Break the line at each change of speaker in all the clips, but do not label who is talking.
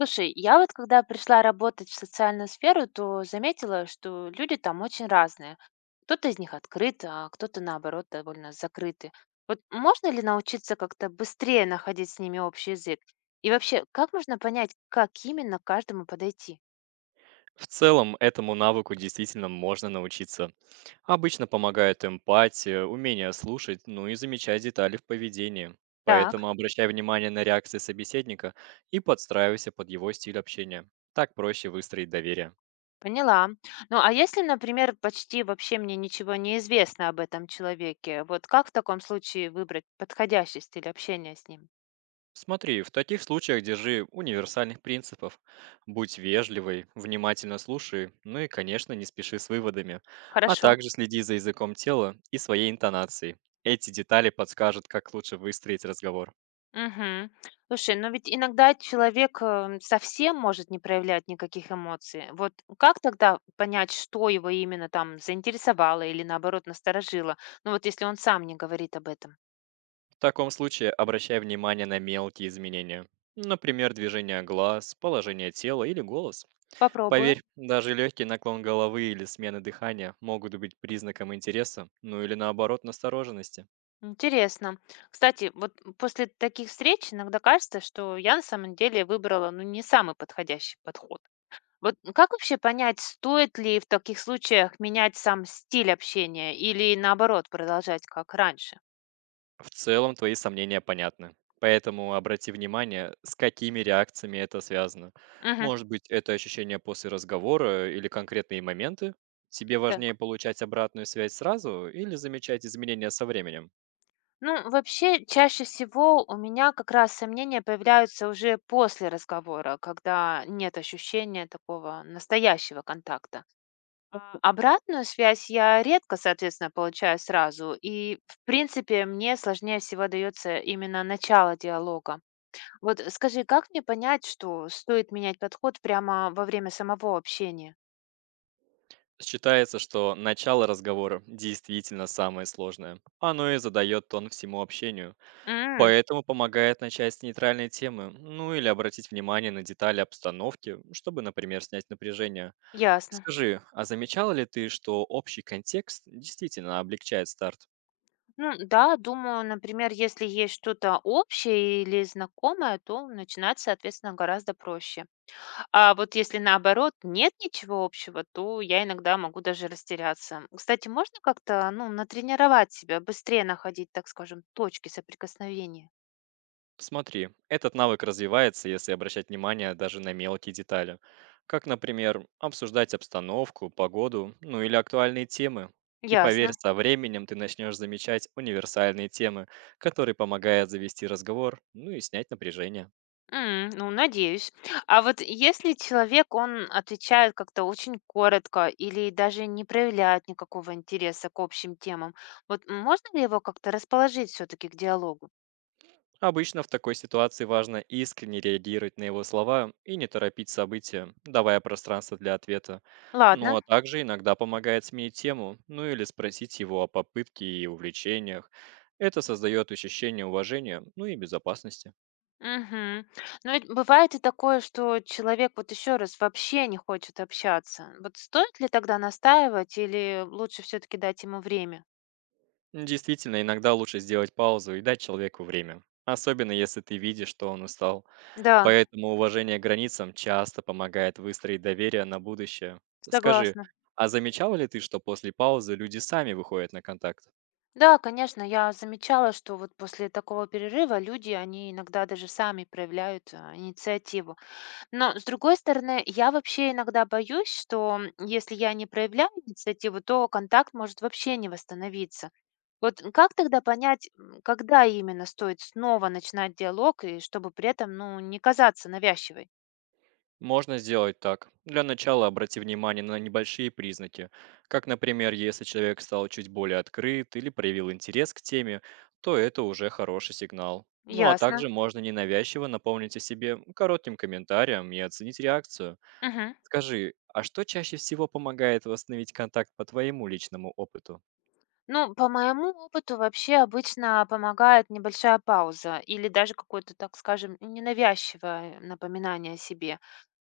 Слушай, я вот когда пришла работать в социальную сферу, то заметила, что люди там очень разные. Кто-то из них открыт, а кто-то наоборот довольно закрыты. Вот можно ли научиться как-то быстрее находить с ними общий язык? И вообще, как можно понять, как именно к каждому подойти?
В целом, этому навыку действительно можно научиться. Обычно помогает эмпатия, умение слушать, ну и замечать детали в поведении.
Так,
Поэтому обращай внимание на реакции собеседника и подстраивайся под его стиль общения. Так проще выстроить доверие.
поняла. Ну а если, например, почти вообще мне ничего не известно об этом человеке, вот как в таком случае выбрать подходящий стиль общения с ним?
Смотри, в таких случаях держи универсальных принципов. Будь вежливой, внимательно слушай, ну и, конечно, не спеши с выводами. А
Хорошо.
также следи за языком тела и своей интонацией. Эти детали подскажут, как лучше выстроить разговор.
Мгм. Слушай, но ведь иногда человек, совсем может не проявлять никаких эмоций. Вот как тогда понять, что его именно там заинтересовало или, наоборот, насторожило? Ну, вот если он сам не говорит об этом.
В таком случае обращай внимание на мелкие изменения. Например, движение глаз, положение тела или голос.
Попробую.
Поверь, даже легкий наклон головы или смена дыхания могут быть признаком интереса, ну или наоборот настороженности.
Интересно. Кстати, вот после таких встреч иногда кажется, что я на самом деле выбрала, ну, не самый подходящий подход. Вот как вообще понять, стоит ли в таких случаях менять сам стиль общения или, наоборот, продолжать как раньше?
В целом твои сомнения понятны. Поэтому обрати внимание, с какими реакциями это связано.
Мгм.
Может быть, это ощущение после разговора или конкретные моменты? Тебе важнее
Так.
получать обратную связь сразу или замечать изменения со временем?
Ну, вообще, чаще всего у меня как раз сомнения появляются уже после разговора, когда нет ощущения такого настоящего контакта. Обратную связь я редко, соответственно, получаю сразу, и, в принципе, мне сложнее всего дается именно начало диалога. Вот скажи, как мне понять, что стоит менять подход прямо во время самого общения?
Считается, что начало разговора действительно самое сложное. Оно и задает тон всему общению.
М,
Поэтому помогает начать с нейтральной темы, ну или обратить внимание на детали обстановки, чтобы, например, снять напряжение.
ясно.
Скажи, а замечала ли ты, что общий контекст действительно облегчает старт?
Ну да, думаю, например, если есть что-то общее или знакомое, то начинать, соответственно, гораздо проще. А вот если наоборот нет ничего общего, то я иногда могу даже растеряться. Кстати, можно как-то, ну, натренировать себя, быстрее находить, так скажем, точки соприкосновения?
Смотри, этот навык развивается, если обращать внимание даже на мелкие детали, как, например, обсуждать обстановку, погоду, ну или актуальные темы. И поверь,
Ясно.
со временем ты начнешь замечать универсальные темы, которые помогают завести разговор, ну и снять напряжение.
Ну, надеюсь. А вот если человек, он отвечает как-то очень коротко или даже не проявляет никакого интереса к общим темам, вот можно ли его как-то расположить все-таки к диалогу?
Обычно в такой ситуации важно искренне реагировать на его слова и не торопить события, давая пространство для ответа. Ну
Ладно.
а также иногда помогает сменить тему, ну или спросить его о попытке и увлечениях. Это создает ощущение уважения, ну и безопасности.
Мгм. Но ведь бывает и такое, что человек вот еще раз вообще не хочет общаться. Вот стоит ли тогда настаивать или лучше все-таки дать ему время?
Действительно, иногда лучше сделать паузу и дать человеку время, особенно если ты видишь, что он устал.
Да,
Поэтому уважение к границам часто помогает выстроить доверие на будущее. Скажи,
согласна.
а замечала ли ты, что после паузы люди сами выходят на контакт?
Да, конечно, я замечала, что вот после такого перерыва люди, они иногда даже сами проявляют инициативу. Но, с другой стороны, я вообще иногда боюсь, что если я не проявляю инициативу, то контакт может вообще не восстановиться. Вот как тогда понять, когда именно стоит снова начинать диалог, и чтобы при этом, ну, не казаться навязчивой?
Можно сделать так. Для начала обрати внимание на небольшие признаки, как, например, если человек стал чуть более открыт или проявил интерес к теме, то это уже хороший сигнал. Ну а
Ясно.
также можно ненавязчиво напомнить о себе коротким комментарием и оценить реакцию.
Мгм.
Скажи, а что чаще всего помогает восстановить контакт по твоему личному опыту?
Ну, по моему опыту, вообще обычно помогает небольшая пауза или даже какое-то, так скажем, ненавязчивое напоминание о себе.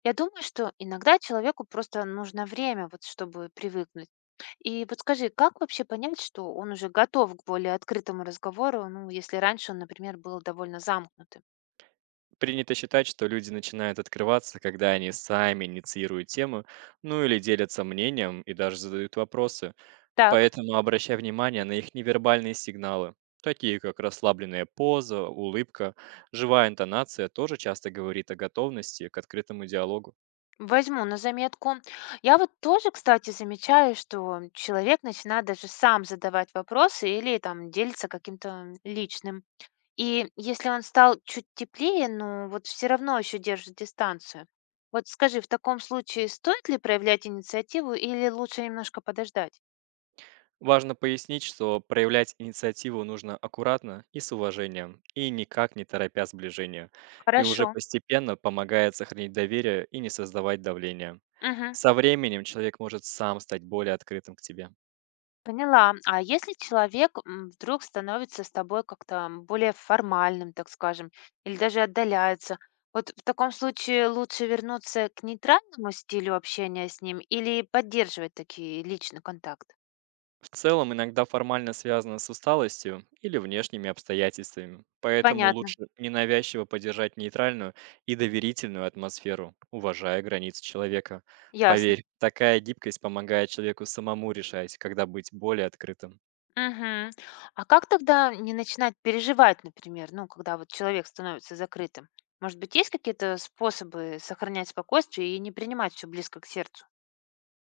Я думаю, что иногда человеку просто нужно время, вот, чтобы привыкнуть. И вот скажи, как вообще понять, что он уже готов к более открытому разговору, ну, если раньше он, например, был довольно замкнутым?
Принято считать, что люди начинают открываться, когда они сами инициируют тему, ну или делятся мнением и даже задают вопросы.
Так,
Поэтому обращай внимание на их невербальные сигналы, такие как расслабленная поза, улыбка, живая интонация тоже часто говорит о готовности к открытому диалогу.
возьму на заметку. Я вот тоже, кстати, замечаю, что человек начинает даже сам задавать вопросы или там делиться каким-то личным. И если он стал чуть теплее, но вот все равно еще держит дистанцию. Вот скажи, в таком случае стоит ли проявлять инициативу или лучше немножко подождать?
Важно пояснить, что проявлять инициативу нужно аккуратно и с уважением, и никак не торопя сближение, и уже
Хорошо.
постепенно помогает сохранить доверие и не создавать давления.
Мгм.
Со временем человек может сам стать более открытым к тебе.
Поняла. А если человек вдруг становится с тобой как-то более формальным, так скажем, или даже отдаляется, вот в таком случае лучше вернуться к нейтральному стилю общения с ним или поддерживать такие личный контакт?
В целом иногда формально связано с усталостью или внешними обстоятельствами, поэтому
Понятно.
лучше ненавязчиво поддержать нейтральную и доверительную атмосферу, уважая границы человека.
Ясно.
Поверь, такая гибкость помогает человеку самому решать, когда быть более открытым.
Мгм. А как тогда не начинать переживать, например, ну, когда вот человек становится закрытым? Может быть, есть какие-то способы сохранять спокойствие и не принимать все близко к сердцу?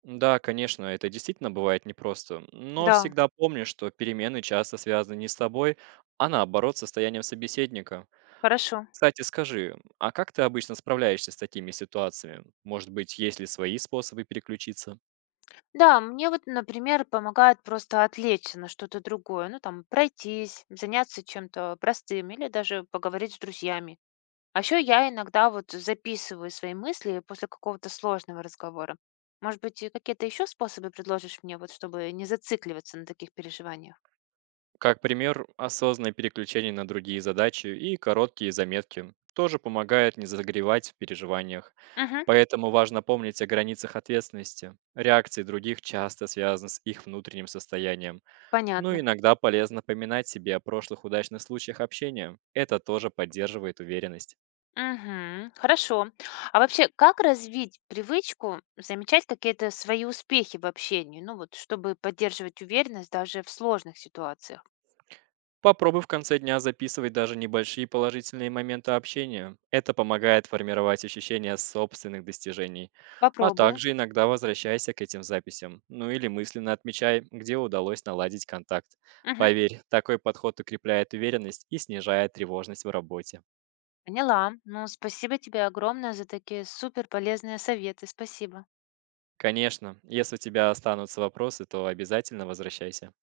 Да, конечно, это действительно бывает непросто, но
Да,
всегда помни, что перемены часто связаны не с тобой, а наоборот с состоянием собеседника.
хорошо.
Кстати, скажи, а как ты обычно справляешься с такими ситуациями? Может быть, есть ли свои способы переключиться?
Да, мне вот, например, помогает просто отвлечься на что-то другое, ну там пройтись, заняться чем-то простым или даже поговорить с друзьями. А еще я иногда вот записываю свои мысли после какого-то сложного разговора. Может быть, и какие-то еще способы предложишь мне, вот чтобы не зацикливаться на таких переживаниях?
Как пример, осознанное переключение на другие задачи и короткие заметки тоже помогает не загревать в переживаниях.
Мгм.
Поэтому важно помнить о границах ответственности. Реакции других часто связаны с их внутренним состоянием. Ну
Понятно.
иногда полезно поминать себе о прошлых удачных случаях общения. Это тоже поддерживает уверенность.
Мгм. Хорошо. А вообще, как развить привычку замечать какие-то свои успехи в общении? Ну вот, чтобы поддерживать уверенность даже в сложных ситуациях.
Попробуй в конце дня записывать даже небольшие положительные моменты общения. Это помогает формировать ощущение собственных достижений. А
Попробую.
также иногда возвращайся к этим записям. Ну или мысленно отмечай, где удалось наладить контакт.
Мгм.
Поверь, такой подход укрепляет уверенность и снижает тревожность в работе.
Поняла. Ну, спасибо тебе огромное за такие супер полезные советы. Спасибо.
Конечно, если у тебя останутся вопросы, то обязательно возвращайся.